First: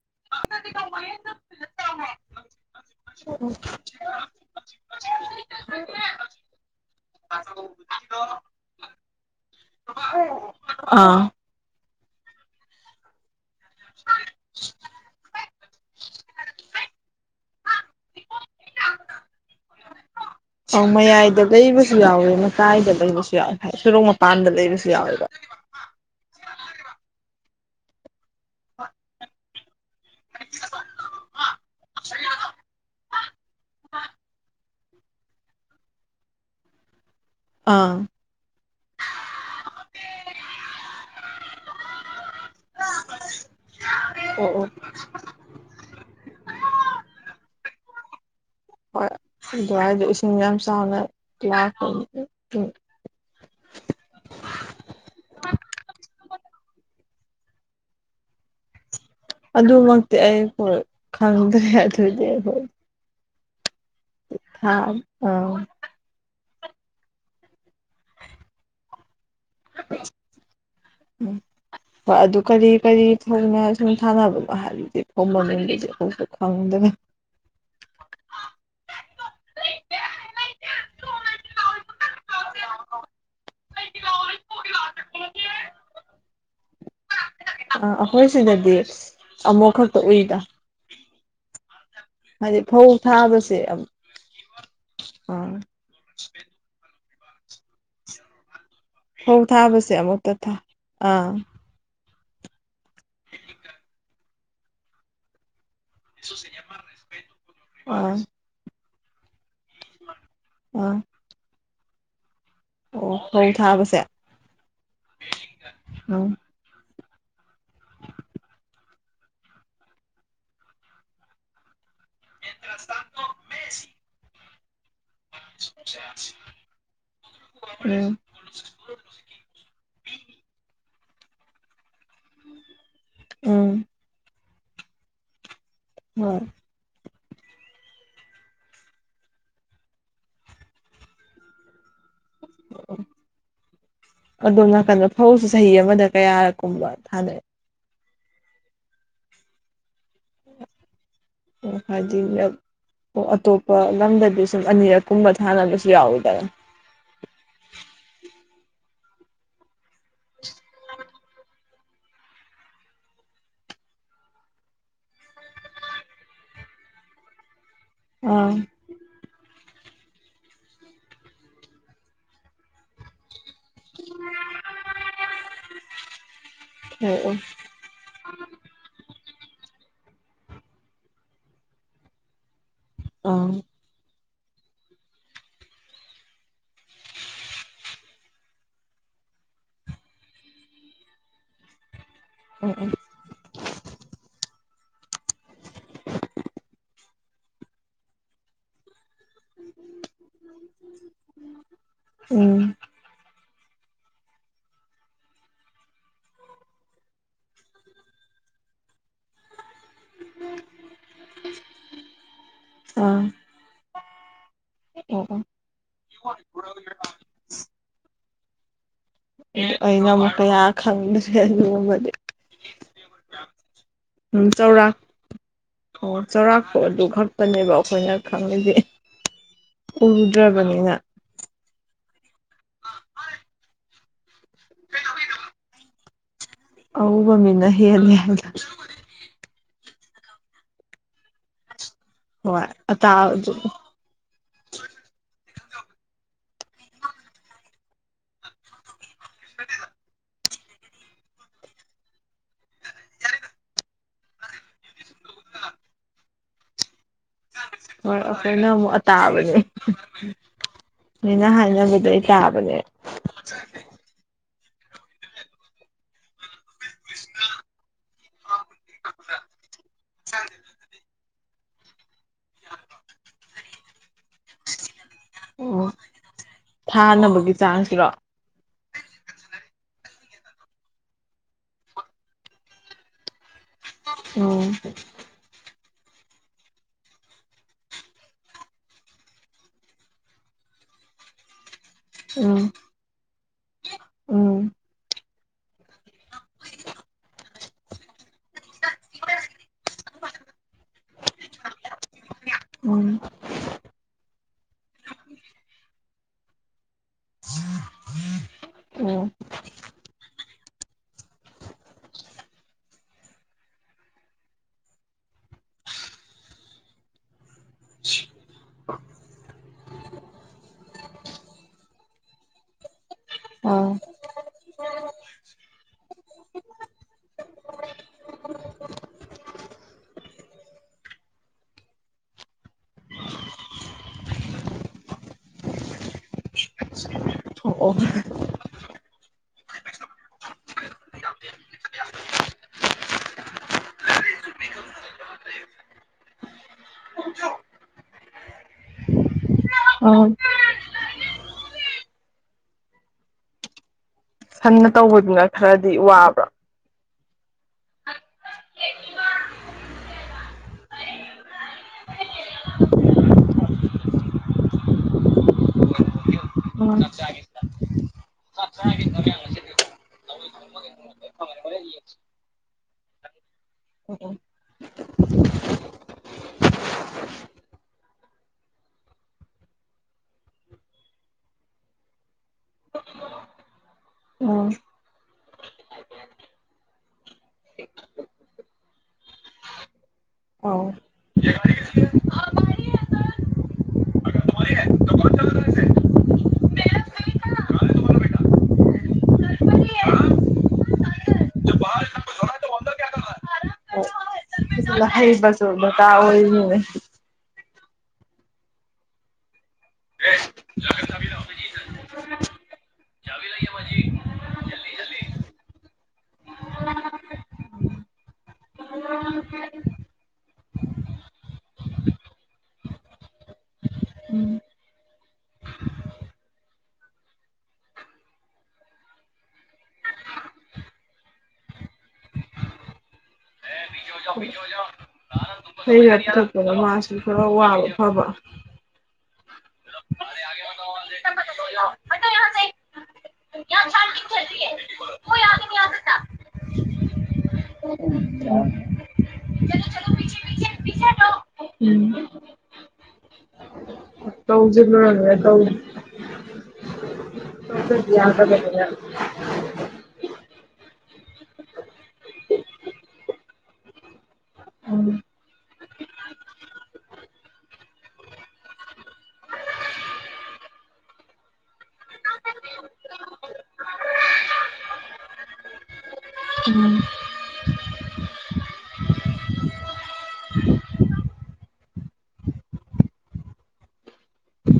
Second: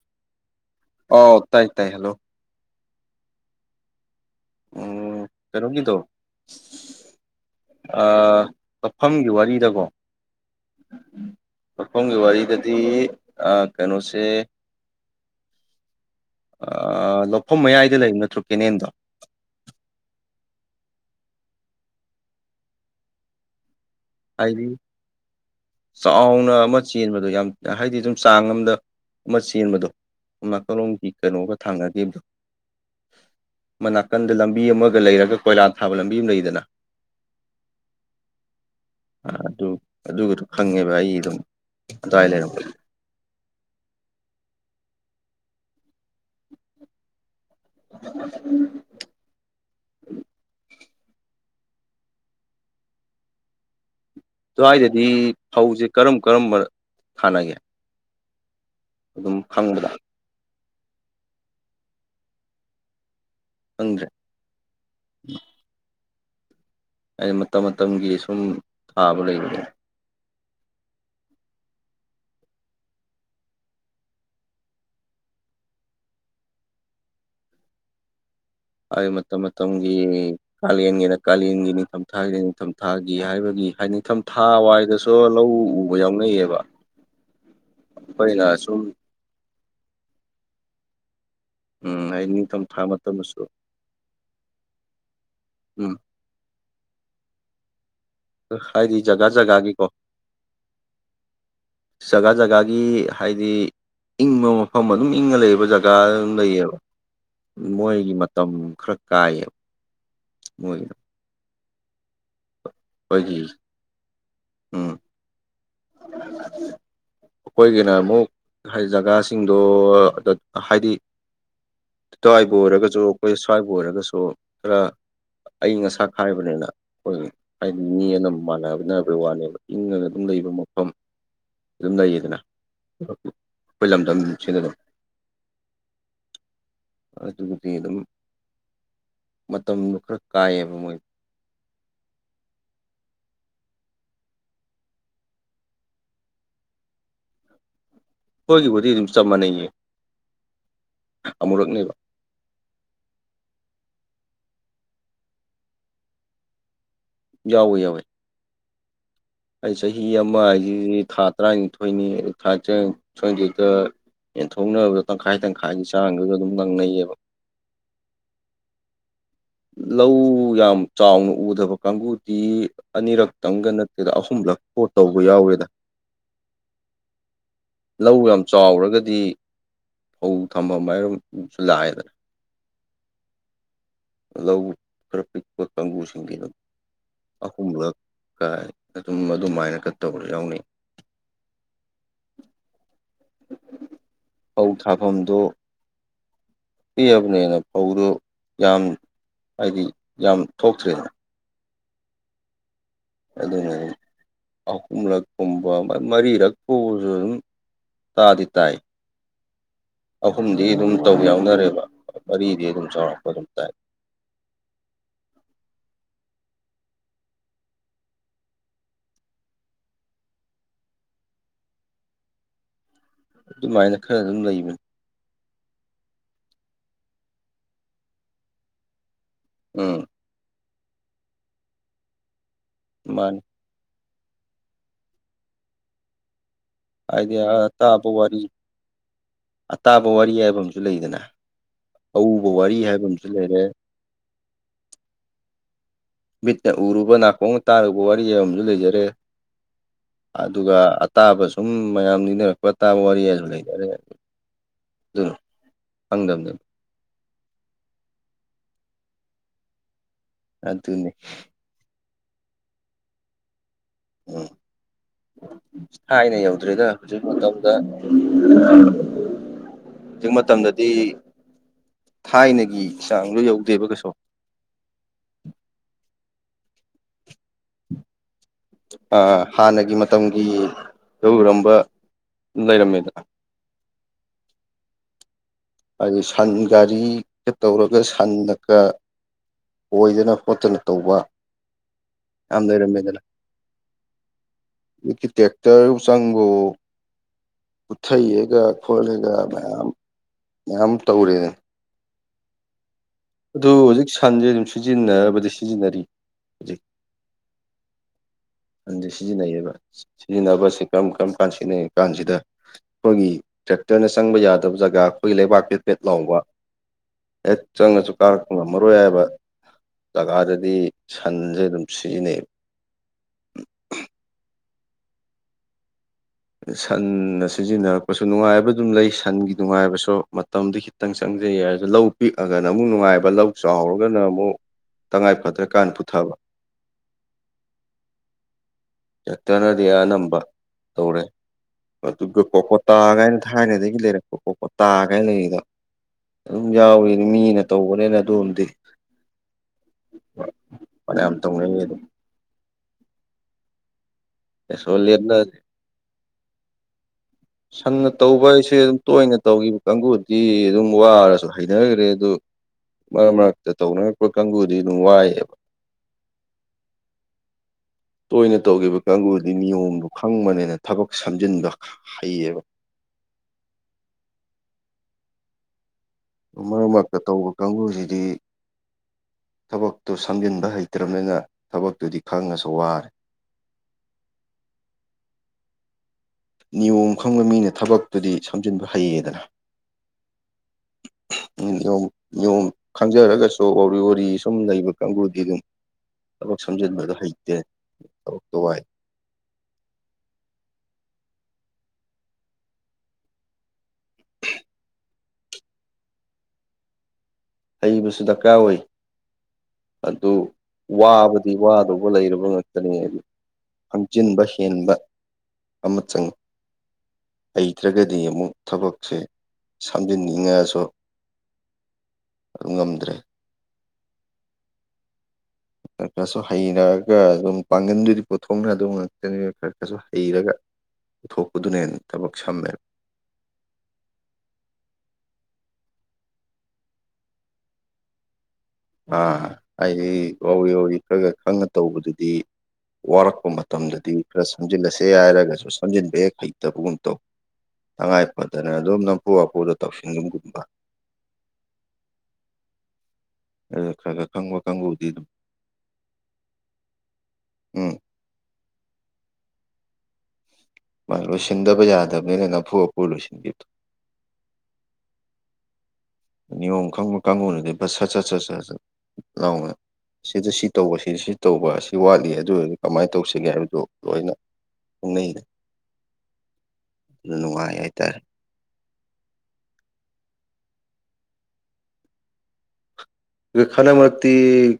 [unintelligible] ꯑꯣ ꯇꯥꯏ ꯇꯥꯏ ꯍꯜꯂꯣ ꯑꯣ ꯎꯝ ꯀꯔꯣꯒꯤꯗꯣ ꯀꯛꯐꯝꯒꯤ ꯋꯥꯔꯤꯗꯀꯣ ꯑꯥ ꯃꯈꯈꯐꯝꯒꯤ ꯋꯥꯔꯤꯗꯗꯤ ꯀꯩꯅꯣꯁꯦ ꯂꯧꯐꯝ ꯃꯌꯥꯏꯗ ꯂꯩꯕ ꯅꯠꯇ꯭ꯔꯣ ꯀꯦꯅꯦꯦꯟꯗꯣ ꯑ ꯃꯌꯥꯏꯗ ꯂꯩꯕꯁꯨ ꯌꯥꯎꯋꯤ ꯃꯇꯥꯏꯗ ꯂꯩꯕꯁꯨ ꯌꯥꯎꯋꯦ ꯁꯔꯣꯛ ꯃꯄꯥꯟꯗ ꯍꯥꯏꯗꯤ ꯂꯩꯕꯁꯨ ꯌꯥꯎꯋꯦꯕ ꯆꯥꯎꯅ ꯑꯃ ꯆꯦꯟꯕꯗꯣ ꯌꯥꯝ ꯍꯥꯏꯗꯤ ꯑꯗꯨꯨꯝ ꯆꯥꯡ ꯑꯃꯗ ꯑꯃ ꯆꯦꯟꯕꯗꯣ ꯅꯥꯀꯜꯂꫭꯝꯒꯤ ꯀꯩꯅꯣꯒ ꯊꯥꯡꯅꯈꯤꯕꯗꯣ ꯃꯅꯥꯀꯟꯗ ꯂꯝꯕꯤ ꯑꯃꯒ ꯂꯩꯔꯒ ꯀꯣꯏꯂꯥ ꯊꯥꯕ ꯂꯝꯕꯤ ꯑꯃ ꯂꯩꯗꯅ ꯑꯥ ꯑꯗꯨ ꯑꯗꯨꯒꯗꯨ ꯈꯪꯉꯦꯕ ꯑꯩ ꯑꯗꯨꯝ ꯑꯗꯨꯋꯥꯏ ꯂꯩꯔ ꯑꯣ ꯑꯣ [unintelligible] ꯎ ꯍꯣꯏ ꯑꯗꯨꯋꯥꯏꯗꯣ ꯏꯁꯤꯡ ꯌꯥꯝ ꯆꯥꯎꯅ ꯌꯥ ꯁ꯭ꯋꯥꯏꯗꯗꯤ ꯐꯧꯁꯦ ꯀꯔꯝ ꯀꯔꯝꯕ ꯊꯥꯅꯒꯦ ꯑꯗꯨꯝ ꯈꯪꯕꯗ ꯑꯗꯨꯃꯛꯇꯤ ꯑꯩ ꯈꯪꯗ꯭ꯔꯦ ꯑꯗꯨꯏꯗꯤ ꯑꯩꯈꯣꯏ ꯈꯪꯗ꯭ꯔꯦ ꯊꯥ ꯑ ꯑ ꯃꯇꯝ ꯃꯇꯝꯒꯤ ꯁꯨꯝ ꯁꯥꯕ ꯂꯩꯕ ꯎꯝ ꯍꯣꯏ ꯑꯗꯨ ꯀꯔꯤ ꯀꯔꯤ ꯊꯧꯅ ꯁꯨꯝ ꯊꯥꯅꯕꯅꯣ ꯍꯥꯏꯗꯤ ꯊꯣꯡꯕ ꯃꯤꯡ ꯂꯩꯩꯁꯦꯁꯨ ꯈꯪꯗꯅ [unintelligible] ꯍꯥꯏ ꯃꯇꯝ ꯃꯇꯝꯒꯤ ꯀꯥꯂꯦꯟꯒꯤꯅ ꯀꯥꯂꯦꯟꯒꯤ ꯅꯤꯡꯊꯝꯊꯥꯒꯤꯅ ꯅꯤꯡꯊꯝꯊꯥꯒꯤ ꯍꯥꯏꯕꯒꯤ ꯍꯥꯏ ꯅꯤꯡꯊꯝ ꯊꯥ ꯋꯥꯏꯗꯁꯨ ꯂꯧ ꯎꯕ ꯌꯥꯎꯅꯩꯌꯦꯕ ꯑ ꯑꯩꯈꯣꯏ ꯑꯩꯈꯣꯏꯅ ꯁꯤꯗꯗꯤ ꯁꯨꯝ ꯑꯃꯨꯛ ꯈꯛꯇ ꯎꯏꯗ ꯎꯝ ꯍꯥꯏꯗꯤ ꯅꯤꯡꯊꯝꯊꯥ ꯐꯧ ꯃꯇꯝꯗꯁꯨ ꯊꯥꯕꯁꯦ ꯑ ꯎꯝ ꯍꯥꯏꯗꯤ ꯖꯒꯥ ꯐꯧ ꯖꯒꯥꯒꯤꯀꯣ ꯊꯥꯕꯁꯦ ꯑꯃꯨꯛꯇ ꯊꯥ ꯑꯥ ꯖꯒꯥ ꯖꯒꯥꯒꯤ ꯍꯥꯏꯗꯤ ꯏꯪꯕ ꯃꯐꯝ ꯑꯗꯨꯝ ꯏꯪꯉ ꯂꯩꯕ ꯖꯒꯥ ꯀ ꯑꯗꯨꯝ ꯂꯩꯌꯦꯕ ꯃꯣꯏꯒꯤ ꯑꯥ ꯃꯇꯝ ꯈꯔ ꯀꯥꯏꯌꯦꯕ ꯍꯣꯏ ꯑꯥ ꯑꯣ ꯐꯧ ꯊꯥꯕꯁꯦ ꯎꯝ ꯎꯝ [inaudible] ꯑꯩꯈꯣꯏꯒꯤꯅ ꯑꯃꯨꯛ ꯍꯥꯏꯗꯤ ꯖꯒꯥꯁꯤꯡꯗꯣ ꯍꯥꯏꯗꯤ ꯑꯗꯨꯋꯥꯏꯕꯨ ꯑꯣꯏꯔꯒꯁꯨ ꯑꯩꯈꯣꯏ ꯁ꯭ꯋꯥꯏꯕꯨ ꯑꯣꯏꯔꯒꯁꯨ ꯈꯔ ꯑꯏꯪ ꯑꯁꯥ ꯈꯥꯏꯕꯅꯤꯅ ꯑꯩꯈꯣꯏ ꯍꯥꯏꯗꯤ ꯃꯤ ꯎꯝ ꯑꯅ ꯃꯥꯟꯅꯅꯕꯒꯤ ꯋꯥꯅꯦꯕ ꯏꯪꯅ ꯑꯗꯨꯝ ꯂꯩꯕ ꯃꯐꯝ ꯑꯗꯨꯝ ꯂꯩꯌꯦꯗꯅ ꯎꯝ ꯑꯩꯈꯣꯏ ꯂꯝꯗꯝ ꯁꯤꯗꯗ ꯍ ꯑ ꯆꯕꯇꯤꯗꯝ ꯃꯇꯝꯗꯨ ꯈꯔ ꯀꯥꯏꯑꯕ ꯃꯣꯏ ꯑꯗꯣ ꯅꯥꯀꯟꯗ ꯐꯧꯁꯨ ꯆꯍꯤ ꯑꯃꯗ ꯀꯌꯥ ꯀꯨꯝꯕ ꯊꯥꯅꯩ ꯍꯣꯏꯒꯤꯕꯨꯗꯤ ꯆꯞ ꯃꯥꯅꯩ ꯑꯣ ꯍꯥꯏꯗꯤ ꯑꯇꯣꯞꯄ ꯂꯝꯗꯗꯤꯁꯨ ꯁꯨꯝ ꯑꯅꯤꯔꯛ ꯀꯨꯝꯕ ꯊꯥꯅꯕꯁꯨ ꯌꯥꯎꯗꯅ ꯌꯥꯎꯋꯦ ꯌꯥꯎꯋꯦ ꯑꯩ ꯆꯍꯤ ꯑꯃ ꯍꯥꯏꯁꯤꯗꯤ ꯊꯥ ꯇꯔꯥꯅꯤꯊꯣꯏꯅꯤ ꯊꯥ ꯇꯔꯥꯅꯤꯊꯣꯏꯁꯤꯗ ꯌꯦꯟꯊꯣꯛꯅꯕꯗꯣ ꯇꯪꯈꯥꯏ ꯇꯪꯈꯥꯏꯒꯤ ꯆꯥꯡꯗꯨꯒ ꯑꯗꯨꯝ ꯅꯪꯅꯩꯌꯦꯕ ꯑꯥ ꯂꯧ ꯌꯥꯝ ꯆꯥꯎꯅ ꯎꯗꯕ ꯀꯥꯡꯕꯨꯗꯤ ꯑꯅꯤꯔꯛ ꯈꯤꯇꯪꯒ ꯅꯠꯇꯦꯗ ꯑꯍꯨꯝꯂꯛ ꯀꯣꯠ ꯇꯧꯕ ꯌꯥꯎꯋꯦꯗ ꯑꯣ ꯂꯧ ꯌꯥꯝ ꯆꯥꯎꯔꯒꯗꯤ ꯐꯧ ꯊꯝꯕ ꯃꯌꯝ ꯑꯃꯁꯁꯨ ꯂꯥꯛꯑꯦꯗꯅ ꯑ ꯂꯧ ꯈꯔ ꯄꯤꯛꯄ ꯀꯥꯡꯕꯨꯁꯤꯡꯗꯤ ꯑꯗꯨꯝ ꯑꯍꯨꯝꯂꯛ ꯀꯥꯏ ꯑꯗꯨꯝ ꯑꯗꯨꯃꯥꯏꯅ ꯀ ꯇꯧꯕ ꯌꯥꯎꯅꯩ ꯑꯣ ꯑꯣ ꯐꯧ ꯊꯥꯐꯝꯗꯨ ꯄꯤꯑꯕꯅꯦꯅ ꯐꯧꯗꯨ ꯌꯥꯝ ꯍꯥꯏꯗꯤ ꯌꯥꯝ ꯊꯣꯛꯇ꯭ꯔꯔꯤꯅ ꯎꯝ ꯑꯗꯨꯅ ꯑꯍꯨꯝꯂꯛꯀꯨꯝꯕ ꯃꯔꯤꯔꯛꯀꯕꯁꯨ ꯑꯗꯨꯝ ꯇꯥꯗꯤ ꯇꯥꯏ ꯑꯍꯨꯝꯗꯤ ꯑꯗꯨꯝ ꯇꯧ ꯌꯥꯎꯅꯔꯦꯕ ꯃꯔꯤꯗꯤ ꯑꯗꯨꯝ ꯑꯥ ꯆꯥꯎꯔꯥꯛꯄ ꯑꯗꯨꯝ ꯇꯥꯏ [inaudible] ꯑꯩꯅ ꯑꯃꯨꯛ ꯀꯌꯥ ꯈꯪꯗ꯭ꯔꯦ ꯂꯨꯃꯗꯤ ꯑꯗꯨꯃꯥꯏꯅ ꯈꯔ ꯑꯗꯨꯝ ꯂꯩꯕꯅꯤ ꯑꯣ ꯆꯥꯎꯔꯥꯛꯄ ꯑꯗꯨ ꯈꯛꯇꯅꯦꯕ ꯑꯩꯈꯣꯏꯅ ꯈꯪꯉꯤꯁꯦ ꯎꯝ ꯀꯗ꯭ꯔꯥꯕꯅꯤꯅ ꯃꯥꯅꯤ [unintelligible] ꯑꯎꯕ ꯍꯥꯏꯗꯤ ꯃꯤꯅ ꯇꯄ ꯍꯦꯜꯂꯦ ꯄꯨꯋꯥꯔꯤ ꯍꯥꯏꯗ ꯇꯥꯕ ꯋꯥꯔꯤ ꯌꯥꯕꯨ ꯂꯩꯗꯅ ꯑꯎꯕ ꯍꯣꯏ ꯋꯥꯔꯤ ꯍꯥꯏꯕ ꯑ ꯑꯃꯁꯨ ꯑꯇꯥꯕꯗꯨ ꯂꯩꯔꯦ ꯕꯤꯠꯅ ꯎꯔꯨꯕ ꯅꯥꯀꯣꯡ ꯇꯥꯔꯨꯕ ꯋꯥꯔꯤ ꯑꯨ ꯂꯩꯖꯔꯦ [unintelligible] ꯑꯗꯨꯒ ꯑꯇꯥꯕ ꯁꯨꯝ ꯃꯌꯥꯝ ꯅꯤꯡꯅꯔꯛꯄ ꯑꯇꯥꯕ ꯋꯥꯔꯤꯁꯨ ꯂꯩꯅꯔꯦ ꯑꯗꯨꯣ ꯊꯪꯗꯝꯝꯗ ꯍꯣꯏ ꯑꯩꯈꯣꯏꯅ ꯑꯃꯨꯛ ꯑꯇꯥꯕꯅꯦ ꯑꯗꯨꯅꯤ ꯑꯩꯅ ꯍꯥꯏꯅꯕꯗꯩ ꯌꯥꯕꯅꯦꯦ ꯊꯥꯏꯅ ꯌꯧꯗ꯭ꯔꯦꯗ ꯍꯧꯖꯤꯛ ꯃꯇꯝꯗ ꯍꯧꯖꯤꯛ ꯃꯇꯝꯗꯗꯤ ꯊꯥꯏꯅꯒꯤ ꯆꯥꯡꯗꯣ ꯌꯧꯗꯦꯕ ꯀꯩꯁꯨ ꯑꯣ ꯊꯥꯅꯕꯒꯤ ꯆꯥꯡꯁꯤꯔꯣ ꯍꯥꯟꯅꯒꯤ ꯃꯇꯝꯒꯤ ꯂꯧꯔꯝꯕ ꯂꯩꯔꯃꯤꯗꯥ ꯑꯣ ꯍꯥꯏꯗꯤ ꯁꯟ ꯒꯥꯔꯤꯒ ꯇꯧꯔꯒ ꯁꯟꯗꯀ ꯑꯣꯏꯗꯅ ꯈꯣꯠꯇꯅ ꯇꯧꯕ ꯎꯝ ꯌꯥꯝ ꯂꯩꯔꯝꯃꯦꯗꯅ ꯎꯝ ꯇꯦꯛꯇꯔ ꯁꯥꯡꯒꯣ ꯄꯨꯊꯩꯑꯒ ꯈꯣꯠꯂꯦꯒ ꯃꯌꯥꯝ ꯃꯌꯥꯝ ꯇꯧꯔꯦ ꯎꯝ ꯑꯗꯨ ꯍꯧꯖꯤꯛ ꯁꯟꯁꯦ ꯑꯗꯨꯝ ꯁꯤꯖꯤꯟꯅꯔꯕꯗꯤ ꯁꯤꯖꯤꯟꯅꯔꯤ ꯍꯧꯖꯤꯛ ꯍ ꯑꯗꯤ ꯁꯤꯗꯤꯅꯌꯦꯕ ꯁꯤꯖꯤꯟꯅꯕꯁꯤ ꯀꯔꯝ ꯀꯔꯝ ꯀꯥꯟꯗ ꯁꯤꯖꯤꯟꯅꯔꯤ ꯀꯥꯟꯁꯤꯗ ꯑꯩꯈꯣꯏꯒꯤ ꯇ꯭ꯔꯦꯛꯇꯔꯅ ꯆꯪꯕ ꯌꯥꯗꯕ ꯖꯒꯥ ꯑꯩꯒꯤ ꯂꯩꯕꯥꯛꯀꯤ ꯄꯦꯠ ꯂꯥꯎꯕ ꯑꯦ ꯆꯪꯉ ꯀꯥꯔꯛꯄ ꯉꯝꯃꯔꯣꯏ ꯍꯥꯏꯕ ꯖꯒꯥꯗꯗꯤ ꯁꯟꯁꯦ ꯑꯗꯨꯝ ꯁꯤꯖꯤꯟꯅꯩꯌꯦꯕ ꯑꯣ ꯁꯟꯅ ꯁꯤꯖꯤꯟꯅꯔꯛꯄꯁꯨ ꯅꯨꯡꯉꯥꯏꯕ ꯑꯗꯨꯝ ꯂꯩ ꯁꯟꯒꯤ ꯅꯨꯡꯉꯥꯏꯕꯁꯨ ꯃꯇꯝꯗꯨ ꯈꯤꯇꯪ ꯆꯪ ꯐꯖꯩ ꯌꯥꯔꯁꯨ ꯂꯧ ꯄꯤꯛꯑꯒꯅ ꯑꯃꯨꯛ ꯅꯨꯡꯉꯥꯏꯕ ꯂꯧ ꯆꯥꯎꯔꯒꯅ ꯑꯃꯨꯛ ꯇꯉꯥꯏ ꯐꯗ꯭ꯔꯦ ꯀꯥꯟꯅ ꯄꯨꯊꯕ ꯑꯣ ꯍꯦꯛꯇꯅꯗꯤ ꯑꯅꯝꯕ ꯇꯧꯔꯦ ꯑꯗꯨꯒ ꯀꯣꯀꯣꯇꯥꯒꯥꯏꯅ ꯊꯥꯏꯅꯗꯒꯤ ꯂꯩꯔꯛꯄ ꯀꯣꯀꯣꯇꯥꯒꯥꯏꯅ ꯂꯩꯔꯤꯗ ꯑꯗꯨꯝ ꯌꯥꯎꯋꯅꯤ ꯃꯤꯅ ꯇꯧꯕꯅꯦꯅ ꯑꯗꯨꯝꯗꯤ ꯑꯣ ꯃꯅꯌꯥꯝ ꯇꯧꯅꯩꯌꯦ ꯑꯗ ꯁꯟꯅ ꯀꯩꯁꯨ ꯇꯧꯕꯗꯨꯅ ꯂꯦꯞꯅꯗꯦ ꯈꯔꯗꯤ ꯋꯥꯕ꯭ꯔꯥ ꯁꯝꯅ ꯇꯧꯕ ꯍꯥꯏꯁꯦ ꯑꯗꯨꯝ ꯇꯣꯏꯅ ꯇꯧꯈꯤꯕ ꯀꯥꯡꯕꯨꯗꯤ ꯑꯗꯨꯝ ꯋꯥꯔꯁꯨ ꯍꯩꯅꯈ꯭ꯔꯦ ꯑꯗꯨ ꯃꯔꯛ ꯃꯔꯛꯇ ꯇꯧꯅꯔꯛꯄ ꯀꯥꯡꯕꯨꯗꯤ ꯅꯨꯡ ꯋꯥꯏꯑꯕ [unintelligible] ꯇꯣꯏꯅ ꯇꯧꯈꯤꯕ ꯀꯥꯡꯕꯨꯗꯤ ꯅꯤꯌꯣꯝꯗꯨ ꯈꯪꯕꯅꯦꯅ ꯊꯕꯛ ꯁꯝꯖꯤꯟꯕ ꯍꯩꯌꯦꯕ ꯃꯔꯛ ꯃꯔꯛꯇ ꯇꯧꯕ ꯀꯥꯡꯕꯨꯁꯤꯗꯤ ꯊꯕꯛꯇꯨ ꯁꯝꯖꯤꯟꯕ ꯍꯩꯇ꯭ꯔꯕꯅꯦꯅ ꯊꯕꯛꯇꯨꯗꯤ ꯈꯪꯉꯁꯨ ꯋꯥꯔꯦ ꯎꯝ ꯅꯤꯌꯣꯝ ꯈꯪꯕ ꯃꯤꯅ ꯊꯕꯛꯇꯨꯗꯤ ꯁꯝꯖꯤꯟꯕ ꯍꯩꯌꯦꯗꯅ ꯑꯥꯎ ꯅꯤꯌꯣꯝ ꯅꯤꯌꯣꯝ ꯈꯪꯖꯔꯒꯁꯨ ꯋꯥꯔꯤ ꯋꯥꯔꯤ ꯁꯨꯝ ꯂꯩꯕ ꯀꯥꯡꯕꯨꯗꯤ ꯑꯗꯨꯝ ꯊꯕꯛ ꯁꯝꯖꯤꯟꯕꯗꯣ ꯍꯩꯇꯦ ꯊꯕꯛꯇꯣ ꯋꯥꯏ ꯑꯗꯨꯒ [inaudible] ꯐꯖꯅ ꯍꯩꯕꯁꯨ ꯗꯀꯥꯔ ꯑꯣꯏꯔꯤꯅꯤꯅꯦ ꯍꯩꯕꯁꯨ ꯗꯔꯀꯥꯔ ꯑꯣꯏ ꯑꯗꯨ ꯋꯥꯕꯗꯤ ꯋꯥꯗꯧꯕ ꯂꯩꯔꯕ ꯉꯥꯛꯇꯅꯤ ꯍꯥꯏꯗꯤ ꯍꯪꯖꯤꯟꯕ ꯍꯦꯟꯕ ꯑꯃ ꯆꯪꯉꯤ ꯍꯩꯇ꯭ꯔꯒꯗꯤ ꯑꯃꯨꯛ ꯊꯕꯛꯁꯦ ꯁꯦꯝꯖꯤꯟꯅꯤꯡꯉꯥꯁꯨ [unintelligible] ꯑꯗꯨ ꯉꯝꯗ꯭ꯔꯦ ꯎ ꯈꯔ [unintelligible] ꯍꯩꯔꯛꯑꯒ ꯑꯗꯨꯝ ꯄꯥꯡꯒꯟꯗꯨꯗꯤ ꯄꯨꯊꯣꯛꯅꯗꯧ ꯑꯗꯨꯝ ꯉꯥꯛꯇꯅꯤ ꯈꯔ ꯀꯩꯁꯨ ꯍꯩꯔꯒ ꯄꯨꯊꯣꯛꯄꯗꯨꯅ ꯍꯦꯟꯅꯥ ꯊꯕꯛ ꯁꯝꯃꯦ [inaudible] ꯍꯩꯔꯛꯗꯤ ꯇꯧꯔꯛꯑꯗꯤ ꯃꯥꯁꯨ ꯈꯔ ꯋꯥꯕ ꯐꯕ ꯑꯥ ꯑꯩ ꯋꯥꯎꯔꯤ ꯋꯥꯎꯔꯤ ꯈꯔ ꯈꯔ ꯈꯪꯉꯥ ꯇꯧꯕꯗꯨꯗꯤ ꯋꯥꯔꯛꯄ ꯃꯇꯝꯗꯗꯤ ꯈꯔ ꯁꯝꯖꯤꯜꯂꯁꯦ ꯍꯥꯏꯔꯒꯁꯨ ꯁꯝꯖꯤꯟꯕ ꯍꯦꯛ ꯍꯩꯇꯕꯒꯨꯝ ꯇꯧ [inaudible] ꯇꯉꯥꯏ ꯐꯗꯅ ꯑꯗꯨꯝ ꯅꯝꯐꯨ ꯍꯥꯐꯨꯗ ꯇꯧꯁꯤꯟꯒꯨꯝꯕ ꯎꯝ [inaudible] ꯀꯥꯡꯕꯨꯗꯤ ꯑꯗꯨꯝ ꯇꯧꯗꯔ꯭ꯤꯕꯅꯦ ꯇꯧꯗꯔꯤ ꯎꯝ [inaudible] ꯃꯥ ꯂꯣꯏꯁꯤꯟꯗꯕ ꯌꯥꯗꯕꯅꯤꯅ ꯅꯝꯐꯨ ꯍꯥꯐꯨ ꯂꯣꯏꯁꯤꯟꯈꯤꯕꯗꯣ ꯎꯝ ꯅꯤꯌꯣꯝ ꯈꯪꯕ ꯀꯥꯡꯕꯨꯅꯗꯤꯕ ꯁꯠ ꯁꯠ ꯁꯠ ꯁꯠ ꯁꯠ ꯁꯠ ꯂꯥꯎꯅ ꯁꯤꯗ ꯁꯤ ꯇꯧꯕ ꯁꯤ ꯁꯤ ꯇꯧꯕ ꯑꯁꯤ ꯋꯥꯠꯂꯤ ꯑꯗꯨ ꯑꯣꯏꯔꯗꯤ ꯀꯃꯥꯏꯅ ꯇꯧꯁꯤꯒꯦ ꯍꯥꯏꯕꯗꯨ ꯂꯣꯏꯅ ꯎꯝ ꯅꯨꯡꯉꯥꯏ ꯍꯥꯏꯇꯥꯔꯦ [inaudible] ꯈꯟꯗꯥꯛ ꯃꯔꯛꯇꯤ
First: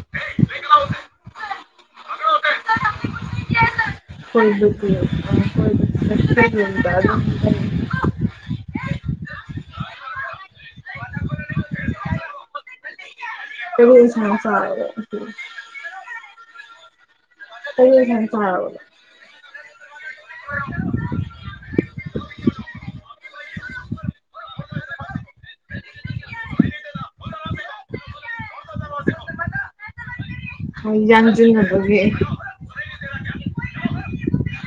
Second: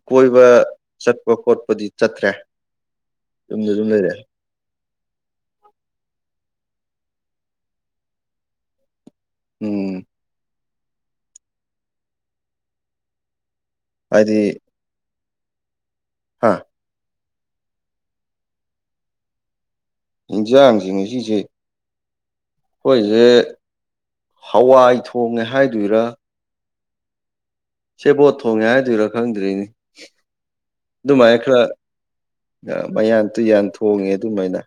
ꯀꯣꯏꯕ ꯆꯠꯄ ꯈꯣꯠꯄꯗꯤ ꯆꯠꯇ꯭ꯔꯦ ꯌꯨꯝꯗ ꯁꯨꯝ ꯂꯩꯔꯦ [inaudible] ꯎꯝ ꯀꯔꯤ ꯌꯦꯟꯁꯥꯡ ꯆꯥꯔꯥꯒꯦ ꯍꯥꯥ ꯀꯩ ꯌꯦꯟꯁꯥꯥꯡ ꯆꯥꯔꯕ ꯑꯦꯟꯁꯥꯡ ꯁꯦ ꯉꯥꯁꯤꯁꯦ ꯑꯩꯈꯣꯏꯁꯦ ꯍꯋꯥꯏ ꯊꯣꯡꯉꯦ ꯍꯥꯏꯗꯣꯏꯔꯥ ꯁꯦꯕꯣꯠ ꯊꯣꯡꯉꯦ ꯍꯥꯏꯗꯣꯏꯔꯥ ꯈꯪꯗ꯭ꯔꯦꯅꯦ ꯑꯗꯨꯃꯥꯏꯅ ꯈꯔ [inaudible] ꯃꯌꯥꯟ ꯇꯨꯌꯥꯝꯟ ꯊꯣꯡꯉꯦ ꯑꯗꯨꯃꯥꯏꯅ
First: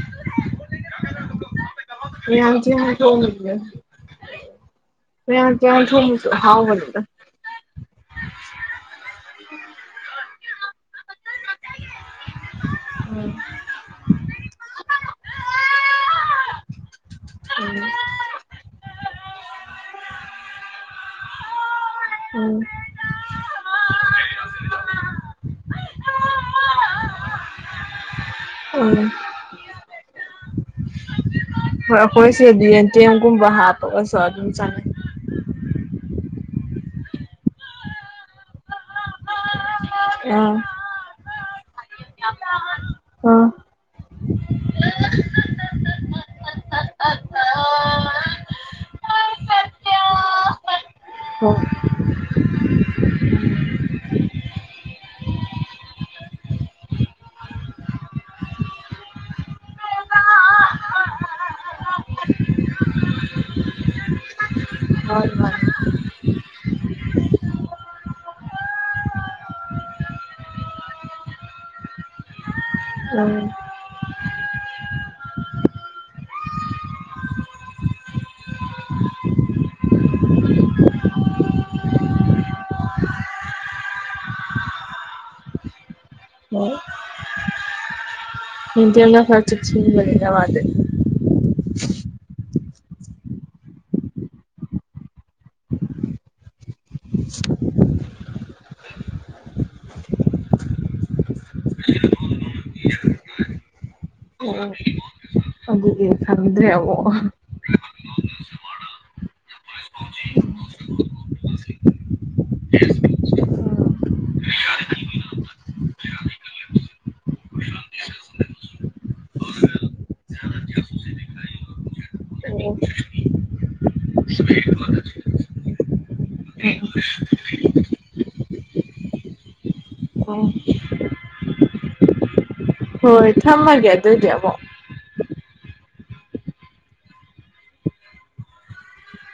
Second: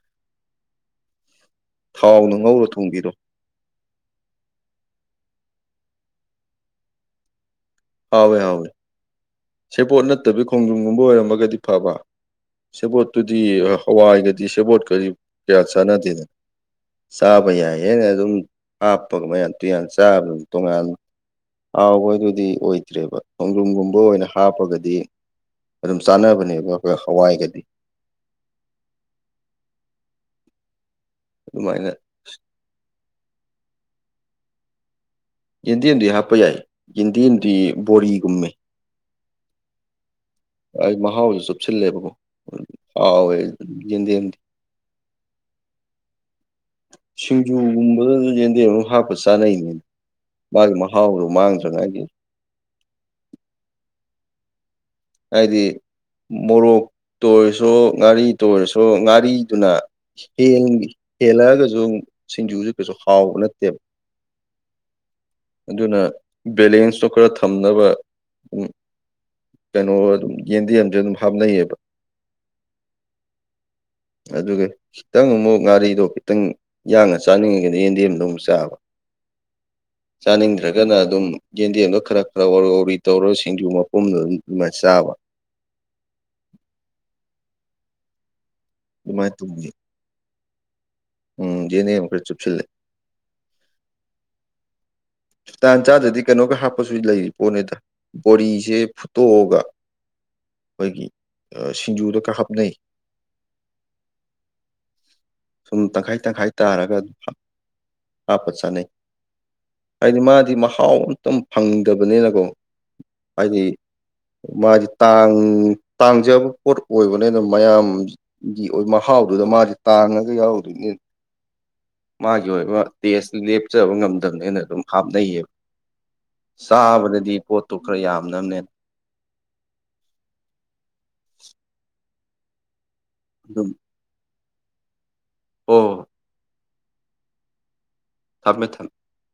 ꯊꯥꯎꯅ ꯃꯌꯥꯟ ꯉꯧꯔ ꯇꯨꯌꯥꯟ ꯊꯣꯡꯕꯤꯔꯣ ꯊꯣꯡꯕꯁꯤꯅ ꯃꯥꯌꯟ ꯇꯨꯌꯥꯟ ꯊꯣꯡꯕꯁꯨ ꯍꯥꯎꯕꯅꯤꯗ ꯍꯥꯎꯋꯦ ꯍꯥꯎꯋꯦ ꯁꯦꯕꯣꯠ ꯅꯠꯇꯕꯤ ꯈꯣꯡꯗꯔꯨꯝꯒꯨꯝꯕ ꯑꯣꯏꯔꯝꯃꯒꯗꯤ ꯐꯕ ꯎꯝ ꯁꯦꯕꯣꯠꯇꯨꯗꯤ ꯍꯋꯥꯏꯒꯗꯤ ꯁꯦꯕꯣꯠꯀꯗꯤ ꯀꯌꯥ ꯆꯥꯟꯅꯗꯦꯗꯅ ꯆꯥꯕ ꯌꯥꯏ ꯍꯥꯢꯅ ꯑꯗꯨꯝ ꯍꯥꯞꯄꯒ ꯃꯌꯥꯝ ꯇꯨꯌꯥꯟ ꯆꯥꯕꯗ ꯇꯣꯉꯥꯟꯅ ꯍꯥꯎꯕ ꯍꯥꯏꯗꯨꯗꯤ ꯎꯝ ꯎꯝ ꯑꯣꯏꯗ꯭ꯔꯦꯕ ꯈꯣꯡꯗꯔꯨꯒꯨꯝꯕ ꯑꯣꯏꯅ ꯍꯥꯞꯄꯒꯗꯤ ꯑꯗꯨꯝ ꯆꯥꯅꯕꯅꯦꯕ ꯑꯩꯈꯣꯏ ꯍꯋꯥꯏꯒꯗꯤ ꯎꯝ ꯑꯗꯨꯃꯥꯏꯅ ꯍꯣꯏ ꯑꯩꯈꯣꯏꯁꯦ ꯑꯦꯟꯇꯦꯝꯒꯨꯝꯕ ꯍꯥꯞꯄꯒꯁꯨ ꯑꯗꯨꯝ ꯆꯥꯅꯩ ꯌꯦꯟꯗꯦꯝꯗꯤ ꯍꯥꯞꯄ ꯌꯥꯏ ꯌꯦꯟꯗꯦꯝꯗꯤ ꯕꯣꯔꯤꯒꯨꯝꯃꯤ ꯎꯝ ꯑꯩ ꯃꯍꯥꯎꯁꯨ ꯆꯨꯞꯁꯤꯜꯂꯦꯕꯀꯣ ꯍꯥꯎꯋꯦ ꯑꯥ ꯌꯦꯟꯗꯦꯝꯗꯤ [unintelligible] ꯁꯤꯡꯖꯨꯒꯨꯝꯕꯗ ꯑꯗꯨꯝ ꯌꯦꯟꯗꯦꯝ ꯑꯃꯨꯝ ꯍꯥꯞꯄ ꯆꯥꯅꯩꯅꯦ ꯃꯥꯒꯤ ꯃꯍꯥꯎꯗꯨꯣ ꯍꯣꯏ ꯃꯥꯡꯗꯉꯥꯏꯒꯤ [inaudible] ꯍꯥꯏꯗꯤ ꯃꯣꯔꯣꯛ ꯇꯣꯏꯔꯁꯨ ꯉꯥꯔꯤ ꯇꯣꯏꯔꯁꯨ ꯉꯥꯔꯤꯗꯨꯅ ꯍꯦꯜꯂꯛꯑꯒꯁꯨ ꯁꯤꯡꯖꯨꯁꯨ ꯀꯩꯁꯨ ꯍꯥꯎꯕ ꯅꯠꯇꯦꯕ [inaudible] ꯑꯗꯨꯅ ꯕꯦꯂꯦꯟꯁꯇꯣ ꯈꯔ ꯊꯝꯅꯕꯝ ꯀꯩꯅꯣ ꯑꯗꯨꯝ ꯌꯦꯟꯗꯦꯝꯦꯝꯁ ꯑꯗꯨꯝ ꯍꯥꯞꯅꯩꯌꯦꯕ ꯎꯝ ꯑꯗꯨꯒ ꯈꯤꯇꯪ ꯑꯃꯨꯛ ꯉꯥꯔꯤꯗꯣ ꯈꯤꯇꯪ ꯌꯥꯡꯅ ꯆꯥꯅꯤꯡꯉꯤꯒꯅꯤ ꯌꯦꯟꯗꯦꯝꯗꯣ ꯑꯃꯨꯛ ꯆꯥꯕ [inaudible] ꯆꯥꯅꯤꯡꯗ꯭ꯔꯒꯅ ꯑꯗꯨꯝ ꯌꯦꯟꯗꯦꯝꯗ ꯈꯔ-ꯈꯔ ꯋꯥꯎꯔꯤ-ꯋꯥꯎꯔꯤ ꯇꯧꯔꯒ ꯁꯤꯡꯖꯨ ꯃꯄꯨꯝꯗꯣ ꯑꯗꯨꯝ ꯃꯁꯕ [unintelligible] ꯍꯣꯏ ꯏꯗꯤ ꯇꯧꯅꯤ ꯐꯔ ꯋꯥꯗꯦ [unintelligible] ꯎꯝ ꯌꯦꯅꯦ ꯈꯔ ꯆꯨꯞꯁꯤꯜꯂꯦ ꯁꯨꯇꯥꯟ ꯆꯥꯗ꯭ꯔꯗꯤ ꯀꯩꯅꯣꯒ ꯍꯥꯞꯄꯁꯨ ꯂꯩꯔꯤ ꯄꯣꯠꯅꯤꯗ ꯕꯣꯔꯤꯁꯦ ꯐꯨꯠꯇꯣꯛꯑꯒ ꯑꯩꯈꯣꯏꯒꯤ ꯁꯤꯡꯖꯨꯗꯒ ꯍꯥꯞꯅꯩ ꯑꯣ ꯁꯨꯝ ꯑꯗꯨꯗꯒꯤ ꯈꯗ꯭ꯔꯦ ꯍꯥꯥꯄꯥ ꯆꯥꯅꯩ ꯍꯥꯏꯗꯤ ꯃꯥꯗꯤ ꯃꯍꯥꯎ ꯑꯝꯇ ꯐꯪꯗꯕꯅꯤꯅꯀꯣ ꯍꯥꯏꯗꯤ ꯃꯥꯗꯤ ꯇꯥꯡ-ꯇꯥꯡꯖꯕ ꯄꯣꯠ ꯑꯣꯏꯕꯅꯤꯅ ꯃꯌꯥꯝꯒꯤ ꯑꯣꯏ ꯃꯍꯥꯎ ꯥꯎꯗꯨꯗ ꯃꯥꯁꯦ ꯇꯥꯡꯉꯒ ꯌꯥꯎꯗꯣꯏꯅꯦ [inaudible] ꯃꯥꯒꯤ ꯎꯝ ꯎꯝ ꯑꯣꯏꯕ ꯇꯦꯁ ꯂꯦꯞꯆꯕ ꯉꯝꯗꯕꯅꯦꯅ ꯑꯗꯨꯝ ꯍꯥꯞꯅꯩꯌꯦꯕ ꯆꯥꯕꯗꯗꯤ ꯄꯣꯠꯇꯨ ꯈꯔ ꯌꯥꯝꯅꯥꯅꯦꯅꯥ ꯀ [inaudible] ꯍꯣꯏ ꯊꯝꯃꯒꯦ ꯑꯗꯨꯏꯗꯤ ꯑꯃꯕꯛ ꯑꯥ [inaudible]